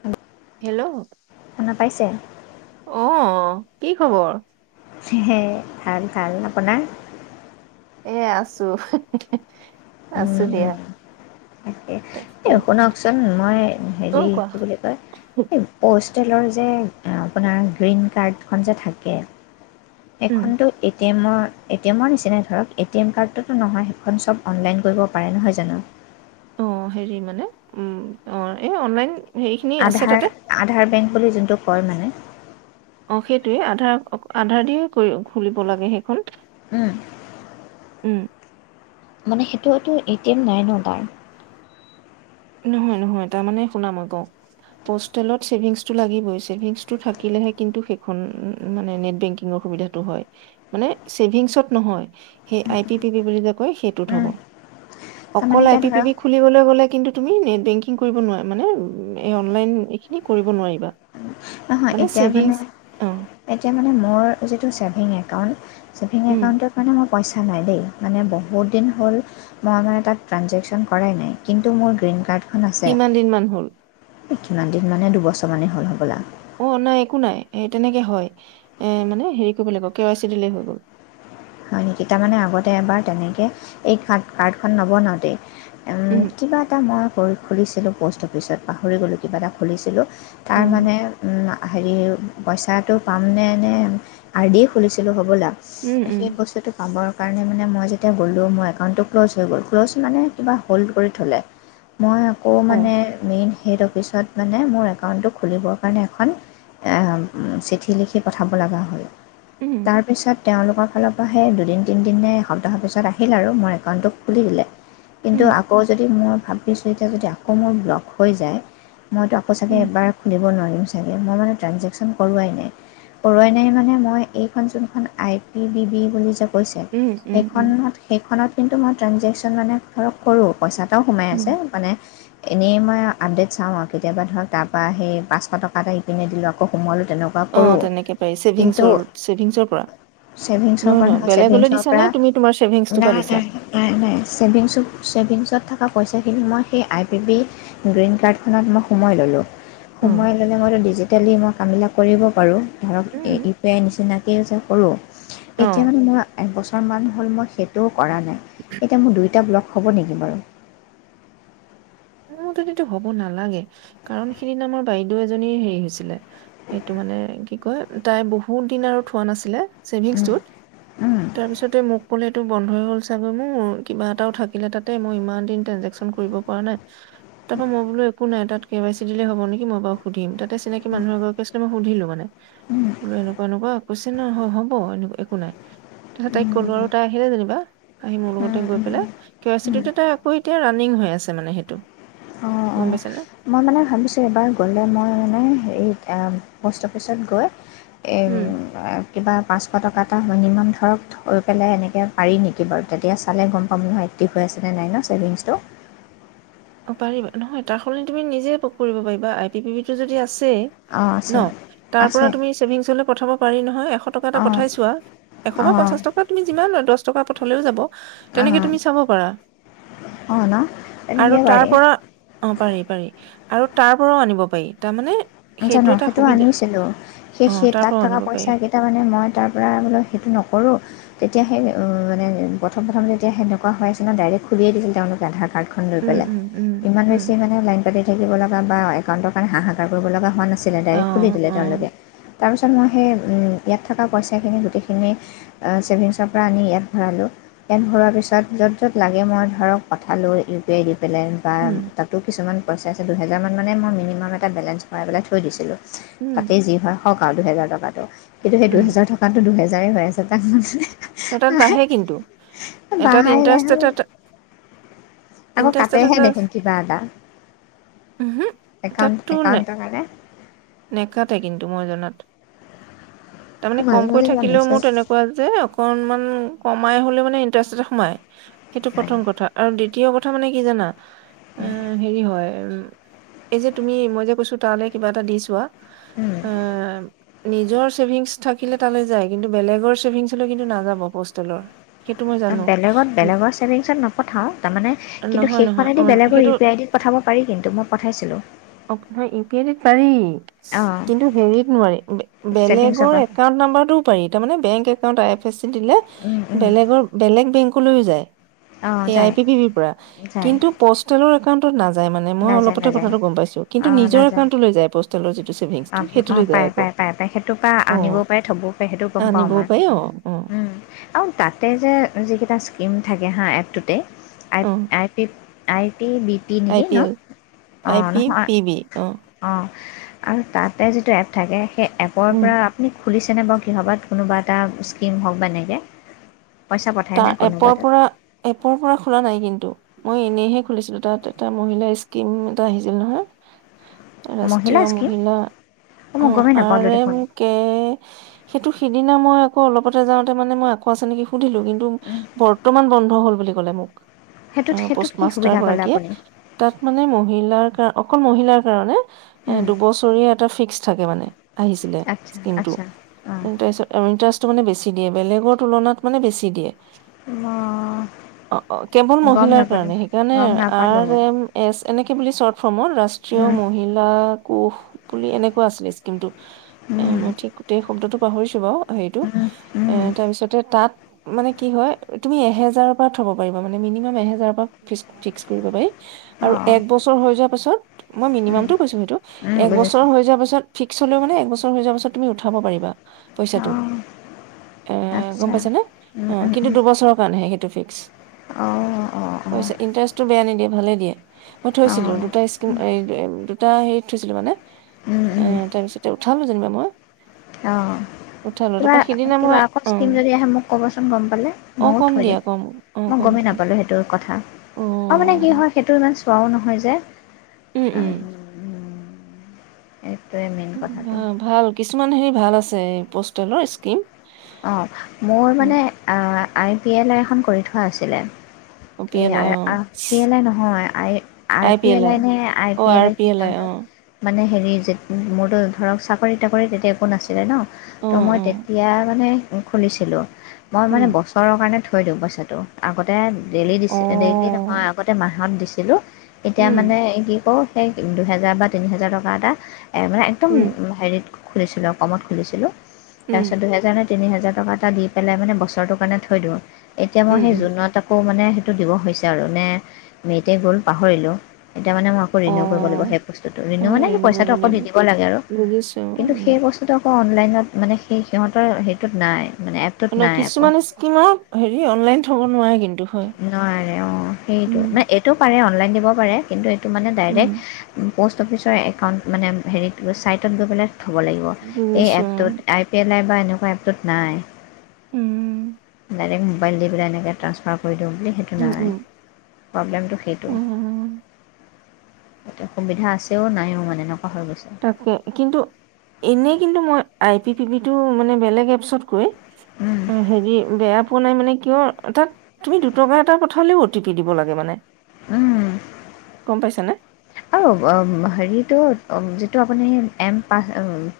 হয় হেল্ল! অঁ- কি খবৰ? সে ভাল, ভাল। আপোনাৰ? এ আছো। হেঁ--হেঁ--হেঁহ, আছো দিয়া। উম, তাকে তাকে। এ--শুনকচোন। মই হেৰি অ' কোৱা কি বুলি কয়? এই প'ষ্টেলৰ যে আপোনাৰ গ্ৰীণ কাৰ্ডখন যে থাকে উম এখনটো এ টি এমৰ, এ টি এমৰ নিচিনাই ধৰক। এ টি এম কাৰ্ডতোটো নহয়। সেইখন চব অনলাইন কৰিব পাৰে নহয় জানো? অঁ হেৰি মানে, উম অ এই অনলাইন। হেৰিখিনি আছে তাতে। আধাৰ, আধাৰ বেংক বুলি যোনটো কয় মানে। অ সেইটোৱে। আধাৰ, আধাৰ দিয়ে কৰি খুলিব লাগে সেইখন। এ। উম। মানে সেইটো হয়টো এ টি এম নাই ন' তাৰ। নহয়, নহয় তাৰমানে শুনা। মই কওঁ। পষ্টেলত ছেভিংছটো লাগিবই। ছেভিংছটো থাকিলেহে কিন্তু সেইখন মানে নেট বেংকিঙৰ সুবিধা টো হয়। মানে ছেভিংছত নহয়। সেই আই পি পি বি বুলি যে কয় সেইটোত হ'ব। উম, তাৰমানে অকল আই এতিয়া পি পি ধৰক বি খুলিবলৈ গ'লে কিন্তু---া তুমি নেট বেংকিং কৰিব নোৱাৰা। মানে অনলাইন, এইখিনি কৰিব নোৱাৰিবা। নহয়, এতিয়া মানে ছেভিংছ অঁ এতিয়া মানে মই যিটো ছেভিং একাউণ্ট ছেভিং উম, একাউণ্টৰ কাৰণে মোৰ পইচা নাই দেই। মানে বহুত দিন হ'ল, মই মানে তাত ট্ৰাঞ্জেকশ্যন কৰাই নাই। কিন্তু মোৰ গ্ৰীণ কাৰ্ড কিমান দিন মান হ'ল? কিমান দিন মানে? দুবছৰমানেই হ'ল হ'বলা। অ নাই, একো নাই। সেই তেনেকে হয়। এ-মানে হেৰি কৰিব লাগিব। কে ৱাই চি দিলে হৈ গ'ল। সেই কেইটামানে আগতে এবাৰ তেনেকে এই কাৰ্ড, কাৰ্ডখন নবনাওঁতে উম। কিবা এটা মই কৰি খুলিছিলোঁ প'ষ্ট অফিচত পাহৰি গ'লোঁ কিবা এটা খুলিছিলোঁ। তাৰ অঁ মানে উম আ হেৰি পইচাটো পামনে নে আৰ দিয়ে খুলিছিলোঁ হ'বলা। উম উম সেই বস্তুটোক পাবৰ কাৰণে মানে মই যেতিয়া গ'লোঁ। মোৰ একাউণ্টটো ক্ল'জ হৈ গ'ল ক্ল'জ মানে কিবা হ'ল্ড কৰি থ'লে। মই আকৌ অঁ মানে, মেইন হেড অফিচত মানে মোৰ একাউণ্টটোক খুলিবৰ কাৰণে এখন এ চিঠি লিখি পঠাব লগা হ'ল। উম তাৰ পিছত তেওঁলোকৰ ফালৰ পৰা সেই দু দিন তিনিদিনে হল, তাৰ পাছত আহিল আৰু মোৰ একাউণ্টটো খুলি দিলে, কিন্তু উম আকৌ যদি মোৰ ভাগ ছো যেতিয়া যদি আকৌ মোৰ ব্লক হৈ যায় মইতো আকৌ চাগে উম এবাৰ দিব নোৱাৰিম চাগে, মই মানে ট্ৰাঞ্জেকশ্যন কৰোৱাই নাই। কৰোৱাই নাই মানে মই এইখন যোনখন আই পি বি বি বুলি য উম উম উম সেইখনত সেইখনত কিন্তু মই ট্ৰেঞজেকশ্যন মানে ধৰক কৰোঁ, পইচা এটাও সোমাই উম আছে মানে এনেই মই আপডেট চাওঁ আৰু কেতিয়াবা ধৰক তাৰপৰা সেই পাঁচশ টকা এটা ইপিনে দিলোঁ আকৌ সোমাৱালোঁ। তেনে ৱা অঁ কৰোঁ, তেনেকে পাৰি কিন্তু ছেভিংছৰ ছেভিংছৰ পৰা ছেভিংছৰ নহয় কাৰণে নহয় বেলেগলৈ ছেভিংছৰ দিছা নে পৰা তুমি তোমাৰ ছেভিংছটোৰ পৰা নাই দিছা নাই। নাই নাই ছেভিংছত ছেভিংছত থকা পইচাখিনি মই সেই আই পি বি গ্ৰীণ কাৰ্ডখনত মই সোমাই ল'লোঁ। উম সোমোৱাই ললে, মই ত ডিজিটেলি মই কামবিলাক কৰিব পাৰোঁ। ধৰক উম ইউ পি আই নিচিনাকৈ যে কৰোঁ অঁ এতিয়া মানে মই একবছৰমান হ'ল মই সেই টো কৰা নাই এতিয়া মোৰ দুইটা ব্লক হ'ব নেকি বাৰু? মোৰ মতেটো হ'ব নালাগে, কাৰণ সিদিনা আমাৰ বাইদেউ এজনীৰ হেৰি হৈছিলে। সেইটো মানে কি কয় তাই বহুত দিন আৰু থোৱা নাছিলে। ছেভিংছটোত, তাৰপিছতে মোক ক'লে বন্ধ হৈ গ'ল চাগৈ মোৰ কিবা এটাও থাকিলে তাতে মই ইমান দিন ট্ৰেঞ্জেকশচন কৰিব পৰা নাই। তাৰ পৰা মই বোলো একো নাই তাত কে ৱাই চি দিলে হ'ব নেকি মই বাৰু সুধিম তাতে চিনাকি মানুহ এগৰাকী আছিলে। সুধিলো মানে বোলো এনেকুৱা এনেকুৱা কৈছে ন হ'ব এনেকুৱা একো নাই। তা পাছত তাইক কলো আৰু তাই আহিলে যেনিবা আহি মোৰ লগতে গৈ পেলাই কে ৱাইচি তাই আকৌ এতিয়া [unintelligible] নিং হৈ আছে মানে সেইটো। অঁ গম অঁ পাইছানে মই মানে ভাবিছোঁ এবাৰ গ'লে মই মানে হেৰি অঁ প'ষ্ট অফিচত গৈ এ উম কিবা পাঁচশ টকা এটা মিনিমাম ধৰক কৈ পেলাই এনেকে পাৰি নেকি বাৰু তেতিয়া চালে গম পাম নহয় এক্টিভ হৈ আছে নে নাই ন ছেভিংছটো। অঁ পাৰিবা নহয় তাৰ সলনি তুমি নিজে পক কৰিব পাৰিবা আই টি পি বি যদি আছেই অঁ আছে ন তাৰ আছে পৰা তুমি ছেভিংছলে পঠাব পাৰি নহয় এশ টকা এটা অঁ পঠাইছোৱা। এশ বা অঁ পঞ্চাশ টকা তুমি যিমান দশ টকা পঠালেও যাব তেনেকে তুমি চাব পাৰা। অ না আৰু তাৰ পৰা অঁ পাৰি পাৰি আৰু তাৰ পৰাও আনিব পাৰি তাৰমানে জানো এটা সেইটো সুবিধা আনিছিলোঁ, সেই অ সেই তাৰ তাত পৰাও থকা আনিব পাৰি পইচা তাৰমানে মই তাৰ পৰা বোলো সেইটো নকৰোঁ। তেতিয়া সেই মানে প্ৰথম প্ৰথম যেতিয়া সেনেকুৱা হৈ আছে ন ডাইৰেক্ট খুলিয়েই দিছিল তেওঁলোকে আধাৰ কাৰ্ড খন লৈ উম পেলাই, উম উম ইমান উম বেছি মানে লাইন পাতি থাকিব লগা বা একাউণ্টৰ কাৰণে হাহাকাৰ কৰিব লগা হোৱা না ছিলে অ ডাইৰেক্ট খুলি দিলে অ তেওঁলোকে, তাৰপিছত মই সেই ইয়াত থকা পইচাখিনি গোটেইখিনি অঁ ছেভিংছৰ পৰা আনি ইয়াত ভৰালোঁ। ইয়াত ভৰোৱা হোৱাৰ পিছত য'ত য'ত লাগে মই ধৰক পঠালোঁ ইউ পি আই দি পেলাই। বা উম তাতো কিছুমান পইচা আছে দুহেজাৰমান মানে মই মিনিমাম এটা বেলেঞ্চ ভৰাই পেলাই থৈ দিছিলোঁ। উম তাতেই যি হয় হওক আৰু দুহেজাৰ টকাটো কিন্তু সেই উম দুহেজাৰ ট তা তো দুহেজাৰেই হৈ আছে তাক এটাত বাঢ়ে কিন্তু এটাত ইণ্টাৰেষ্ট মানে এটা [unintelligible] আকৌ ইণ্টাৰেষ্ট কাটেহে এটা দেখোন কিবা এটা। উমহু একাউণ্ট তাতো নাই। একাউণ্টৰ কাৰণে নেকাতে কিন্তু মই জনাত তাৰমানে মাজে কমকৈ মাজে কিবা থাকিলেও মেছেজ মোৰ তেনে কুৱা যে অকনমান কমাই হ'লে মানে ইণ্টাৰেষ্ট এটা সোমায় সেইটো প্ৰথম কথা আৰু দ্বিতীয় কথা মানে কি জানা আহ হেৰি হয় উ এই যে তুমি মই যে কৈছো তালে কিবা এটা দি চোৱা এ নিজৰ চছেভিংছ থাকিলে তালৈ যায় কিন্তু বেলেগৰ চেভিংছলৈ কিন্তু নাযাব পোষ্টেলৰ বেলেগত বেলেগৰ চেভিংছত নপঠাও তাৰ মানে কিন্তু নহয় সেই খন নহয় অ আইদি বেলেগৰ সেইটো ইউ পি আই দিত পঠাব পাৰি কিন্তু মই পঠাইছিলো আপোনাৰ ই পি আইদিত পাৰি অঁ কিন্তু হেৰিত নোৱাৰি বে ছেভিংছৰ বেলেগৰ পৰা একাউন্ট নাম্বাৰটোও পাৰি তাৰ মানে বেংক একাউণ্ট প্ৰেচিটিলে উম উম বেলেগ বেলেগ বেংকলৈৱো অঁ এয়া আই যায় পি বি বি পৰা যায় কিন্তু প'ষ্টেলৰ একাউণ্টত নাযায় মানে মই নাযায় অলপতে নাযায় কথাটো গম পাইছো কিন্তু নিজৰ একাউণ্টলৈ যায় পষ্ট অ পাই পাই পাই সেইটোপা অ আনিবও পাৰে থ'বও পাৰে সেইটো গম পাওঁ আনিবও মই পাৰি অ অ উম আও তাতে যে যিকেইটা স্কিম থাকে হাঁ এপটোতে আই অ আই পিপ, আই পি বি আই নেকি পি ন L I P B B অ অ আৰু তাতে যিটো এপ থাকে সেই এপৰ উম পৰা আপুনি খুলিছেনে বাও কিহবাত কোনোবা এটা স্কীম হওক বা এনেকে পইচা তাৰ পঠায়নে এপৰ কোনোবা পৰা তাত এপৰ পৰা খোলা নাই কিন্তু মই এনেইহে খুলিছিলো তাত এটা মহিলা স্কিম এটা আহিছিল নহয় [inaudible] ৰাষ্ট্ৰীয় স্কীম মহিলা অঁ মই অ গমেই নাপালোঁ আৰে দেখোন মোক কে সেইটো সিদিনা মই আকৌ অলপতে যাওঁতে মানে মই আকৌ আছে নেকি সুধিলো কিন্ তো বৰ্তমান বন্ধ হল বুলি ক'লে মোক সেইটোত পোচ সেইটোত কি মাষ্টাৰ সুবিধা পালে গৰাকীয়ে আপুনি তাত মানে মহিলাৰ কাৰ অকল মহিলাৰ কাৰণে এ দুবছৰীয়া এটা ফিক্স থাকে মানে আহিছিলে আচ্ছা স্কিম টো আচ্ছা অঁ তাৰপিছত আৰু ইণ্টাৰেষ্টটো মানে বেছি দিয়ে বেলেগৰ তুলনাত মানে বেছি দিয়ে মই অ কেৱল গম মহিলাৰ নাপালোঁ কাৰণে সেইকাৰণে গম নাপালোঁ মই আৰেম এছ এনেকে বুলি চৰ্ট ফৰ্মত ৰাষ্ট্ৰীয় মহিলা কোষ বুলি এনেকুৱা আছিলে স্কিমটো এ মই ঠিক গোটেই শব্দটো পাহৰিছো বাও হেৰিটো এ তাৰপিছতে তাত মানে কি হয় তুমি এহেজাৰৰ পৰা থব পাৰিব মানে মিনিমাম এহেজাৰৰ পৰা ফিছ ফিক্স কৰিব পাৰি অঁ আৰু এক বছৰ হৈ যোৱা পাছত মই মিনিমামটো কৈছো সেইটো এক বছৰ বুজিছোঁ হৈ যোৱা পাছত ফিক্স হ'লেও মানে একবছৰ হৈ যোৱাৰ পাছত তুমি উঠাব পাৰিবা পইচাটো অঁ এ গম আচ্ছা পাইছা নে অ কিন্তু দুবছৰৰ কাৰণেহে সেইটো ফিক্স অঁ অঁ অঁ পইচা ইণ্টাৰেষ্টটো বেয়া নিদিয়ে ভালে দিয়ে মই অঁ থৈছিলো দুটা স্কিম দুটা হেৰিত থৈছিলো মানে অঁ এ তাৰপিছতে উঠালোঁ যেনিবা মই অ উঠালো কিবা তাৰপৰা সিদিনা মই কিবা আকৌ স্কিম অ যদি আহে মোক ক'বচোন গম পালে অ ময়ো কম থৈ দিয়া দিম কম অ মই কম গমেই কম নাপালোঁ হেত তু কথা অ আও মানে কি হয় সেইটো ইমান চোৱাও নহয় যে উম উম এইটোৱে মে ভা ভাল কিছুমান হেৰি ভাল আছে এই পষ্টেলৰ স্কিম অ মোৰ মানে আ আই পি এল এ এখন কৰি থোৱা আছিলে অ পি এই এল আই অ আৰ পি এল আই নহয় আৰ পি এল আই নে আৰ পি এল আই কি নামটো মানে হেৰি যে মোৰতো ধৰক চাকৰি তাকৰি তেতিয়া একো নাছিলে ন অ ত' মই অ তেতিয়া মানে খুলিছিলো মই মানে উম ব বচৰৰ কাৰণে থৈ দিও পইচাটো আগতে ডেইলি দি অ ডেইলি নহয় আগতে মাহত দিছিলো এতিয়া উম মানে কি কৰো সেই দুহেজাৰ বা তিনি হেজাৰ টকা এটা এ মানে একদম উম হেৰিত খুলিছিলো আৰু কমত খুলিছিলো উম তাৰপিছত দুহেজাৰে তিনি হোজাৰ টকা এটা দি পেলাই মানে বছৰটোৰ কাৰণে থৈ দিও এতিয়া মই উম সেই উম জোনত আকৌ মানে সেইটো দিব হৈছে আৰু নে মেইতে গ'ল পাহৰিলো এতিয়া মানে মই আকৌ অ ৰিনিউ কৰিব লাগিবহে বস্তুটো অ ৰিনিউ মানে কৰিব পইচাটো আকৌ লাগিব দি দিব লাগে আৰু বুজিছো কিন্তু উম সেই বস্তু সেইটো আকৌ অনলাইনত মানে সেই সিহঁতৰ সেইটোত নাই মানে এপটোত মানে নাই আকৌ কিছুমান স্কিমত হেৰি অনলাইন থব নোৱাৰে কিন্তু হয় নোৱাৰে অ সেইটো উম মানে এইটো পাৰে অনলাইন দিব পাৰে কিন্তু এইটো মানে উম ডাইৰেক্ট প'ষ্ট অফিচৰ একাউণ্ট মানে হেৰিত ছাইটত গৈ পেলাই থ'ব লাগিব এই বুজিছো এপটোত এপ পেলাই বা এনেকোৱা এপটোত নাই উম ডাইৰেক্ট মোবাইল দি পেলাই এনেকে ট্ৰাঞ্চফাৰ কৰি দিও বুলি সেইটো উম নাই উম প্ৰব্লেমটো সেইটো উম এতে সুবিধা আছেও নায়ো মানে এনেকোৱা হৈ গৈছে তাকে কিন্তু এনেই কিন্তু মই আই পি পিটো মানে বেলেগ এপছতকৈ অ হেৰি বেয়া পোৱা নাই মানে কিয় তাত তুমি দুটকা এটা পথালেও অ টি পি দিব লাগে মানে উম গম পাইছানে আৰু হেৰিটো যিটো আপুনি এম পা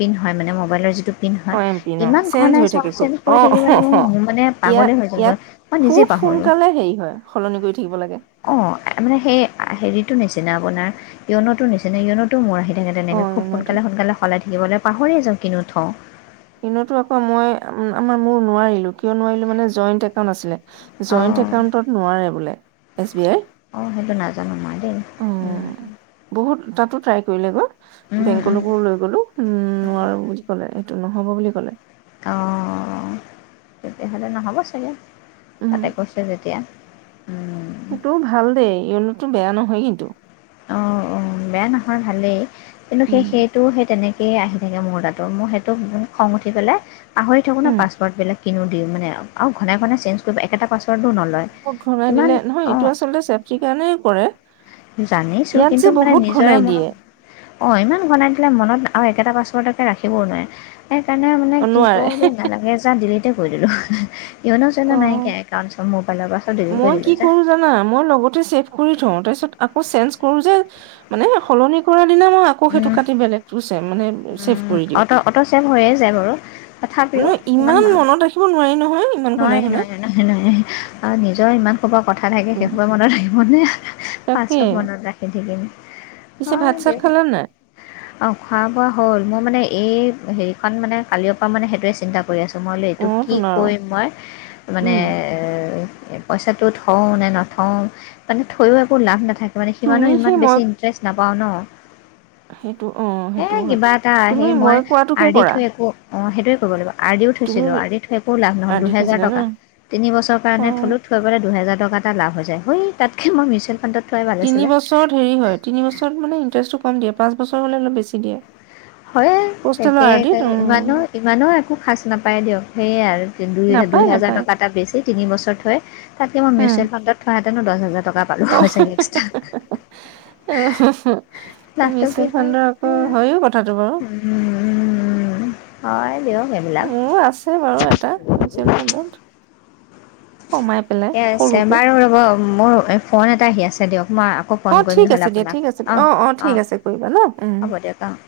পিন হয় মানে মোবাইলৰ যিটো অ' এম পিন নহয় অ' ইমান চেঞ্জ হৈ ঘনাই থাকে চব খুব চেট কৰি অ' থাকিব লাগে অ' মানে মানে ইয়াত পাগলে হৈ ইয়াত যাবগৈ খুব সোনকালে হেৰি হয় সলনি কৰি থাকিব লাগে অ মানে সেই হেৰিটো নিচিনা আপোনাৰ য়নতো নিচিনা য়নত তো মোৰ আহি থাকে অ' তেনেকে খুব ইউন'টো সোনকালে সোনকালে সলাই থাকিবলৈ পাহৰি যাও কিনো থও ইনেতো আকৌ মই আমাৰ মোৰ নোৱাৰিলো কিয় নোৱাৰিলো মানে জইণ্ট একাউণ্ট আছিলে জইণ্ট অঁ একাউণ্টত নোৱাৰে বোলে এছ বি আই অ সেইটো নাজানো মই দেই বহুত তাতো ট্ৰাই কৰিলেগৈ উম, উম, উম। বেংকলৈকো লৈ গ'লো উম নোৱাৰো বুলি ক'লে এইটো নহ'ব বুলি ক'লে অ তেতিয়াহ'লে নহ'ব চাগে উম তাতে কৈছো যেতিয়া উম, সেইটো ভাল দেই ইলতো বেয়া নহয় কিন্তু অ অ বেয়া নহয় ভালেই কিন্তু সেই উম সেইটো সেই তেনে এই আহি থাকে মোৰ তাতো মোৰ সেইটো খং উঠি পেলাই পাহৰি থাকো ন উম পাছপৰ্টবিলাক কিনো দিম মানে আৰু ঘনে ঘনে চেঞ্জ কৰিব একটা পাছৱৰ্ডো নল বত ঘনাই দিলে নহয় এইটো আচলতে চেফটিৰ কাৰণে কৰে জানিছো ইয়াত যে কিন্তু মানে বহুত ঘনাই নিজৰে দিয়ে মনত অ ইমান বনাই দিলে মনত আৰু একেটা পাছৱৰ্ডকে ৰাখিবও নোৱাৰে সেইকাৰণে মানে অ কি নোৱাৰে কৰিলো নালাগে যা ডিলিটে কৰি দিলো য়োনো চিওনো অ', নাইকিয়া একাউণ্টছৰ মোবাইলৰ পাছৱৰ্ড ডিলিট মই কৰি কি দিলো যা কৰো জানা মই লগতে চে কৰি থও তাৰপিছত আকৌ চেনজ কৰো যে মানে সলনি কৰা দিনা মই আকৌ সেইটো কাটি বেলেগটো ছে মানে চেফ অট অট ছেভ হৈয়ে যায় বাৰু তথাপিও মই ইমান মনত ৰাখিব নোৱাৰি নহয় ইমান ঘনাই নোৱাৰে নোৱাৰে ঘনাই নয় নোৱাৰে আৰু নিজৰ ইমান সোপা কথা থাকে সেই সোপা মনত ৰাখিব নে তাকে পাঁচশ মনত ৰাখে ঠিকে পিছে ভাত হয় চাত দিয়া খালা নাই অ খোৱা বোৱা হ'ল, মোৰ মানে এই হেৰিখন মানে কালি অ পা সেইটোৱে চিন্তা কৰি আছোঁ মই, এইবোলো অ এইটো কি তোন আৰু কৰিম মই মানে! উম এ, পইচাটো থওঁ নে নথওঁ, মানে থৈও একো লাভ নাথাকে। মানে তুমি সিমানো সেই ইমান মই বেছি ইণ্টাৰেষ্ট নাপাওঁ ন। সেইটো অ হে সেইটো হয় কিবা এটা আহে তুমি মই কোৱাটোকে আৰদি কৰা থৈ একো! অ সেইটোৱে কৰিব লাগিব। আৰডিও তুমি থৈছিলো আৰ দি থৈ একো লাভ নহ'ল আদি দুহেজাৰ থৈছিলা ন টকা তিনি বছৰ অ কাৰণে থ'লোঁ! থৈ পেলাই দুহোৰ টকা এটা লাভ হৈছে। হই তাতকৈ মই মিচুৱেল ফাণ্ডত! থোৱাই ভাল তিনি আছিলে বছৰত হেৰি হয়, তিনি বছৰত মানে ইণ্টাৰেষ্টটো কম দিয়ে। পাঁচ বছৰ হ'লে অলপ বেছি দিয়ে। হয়য়ে, পষ্টেলৰ তাকে আৰ্ডিত উম ইমানো ইমানো একো সাজ নাপায় দিয়ক সেয়ে আৰু! দুই দুই নাপায় হাজাৰ নাপায় টকা এটা বেছি, তিন বছৰ থৈ তাতকে মই মিউচুৱেল ফাণ্ডত থোৱাহেতেনো দহ হাজাৰ টকা এটা অঁ [unintelligible] নাস্তৱ বিহাৰ ধ [inaudible] কথাটো বাৰু [unintelligible] হয় দিয়ক এইবিলাক মোৰো আছে বাৰু এটা মিউচুৱেল ফাণ্ডত এটা কমাই পেলাই ঠিকে আছে সৰুকে বাৰু ৰ'ব মোৰ ফোন এটা আহি আছে দিয়ক মই আকৌ ফোন অ', কৰিম ঠিক আছে নহ'লে দিয়া, ঠিক আপোনাক আছে দিয়া। অঁ অ', অ', ঠিক অঁ আছে কৰিবা ন? উম। হ'ব দিয়ক অঁ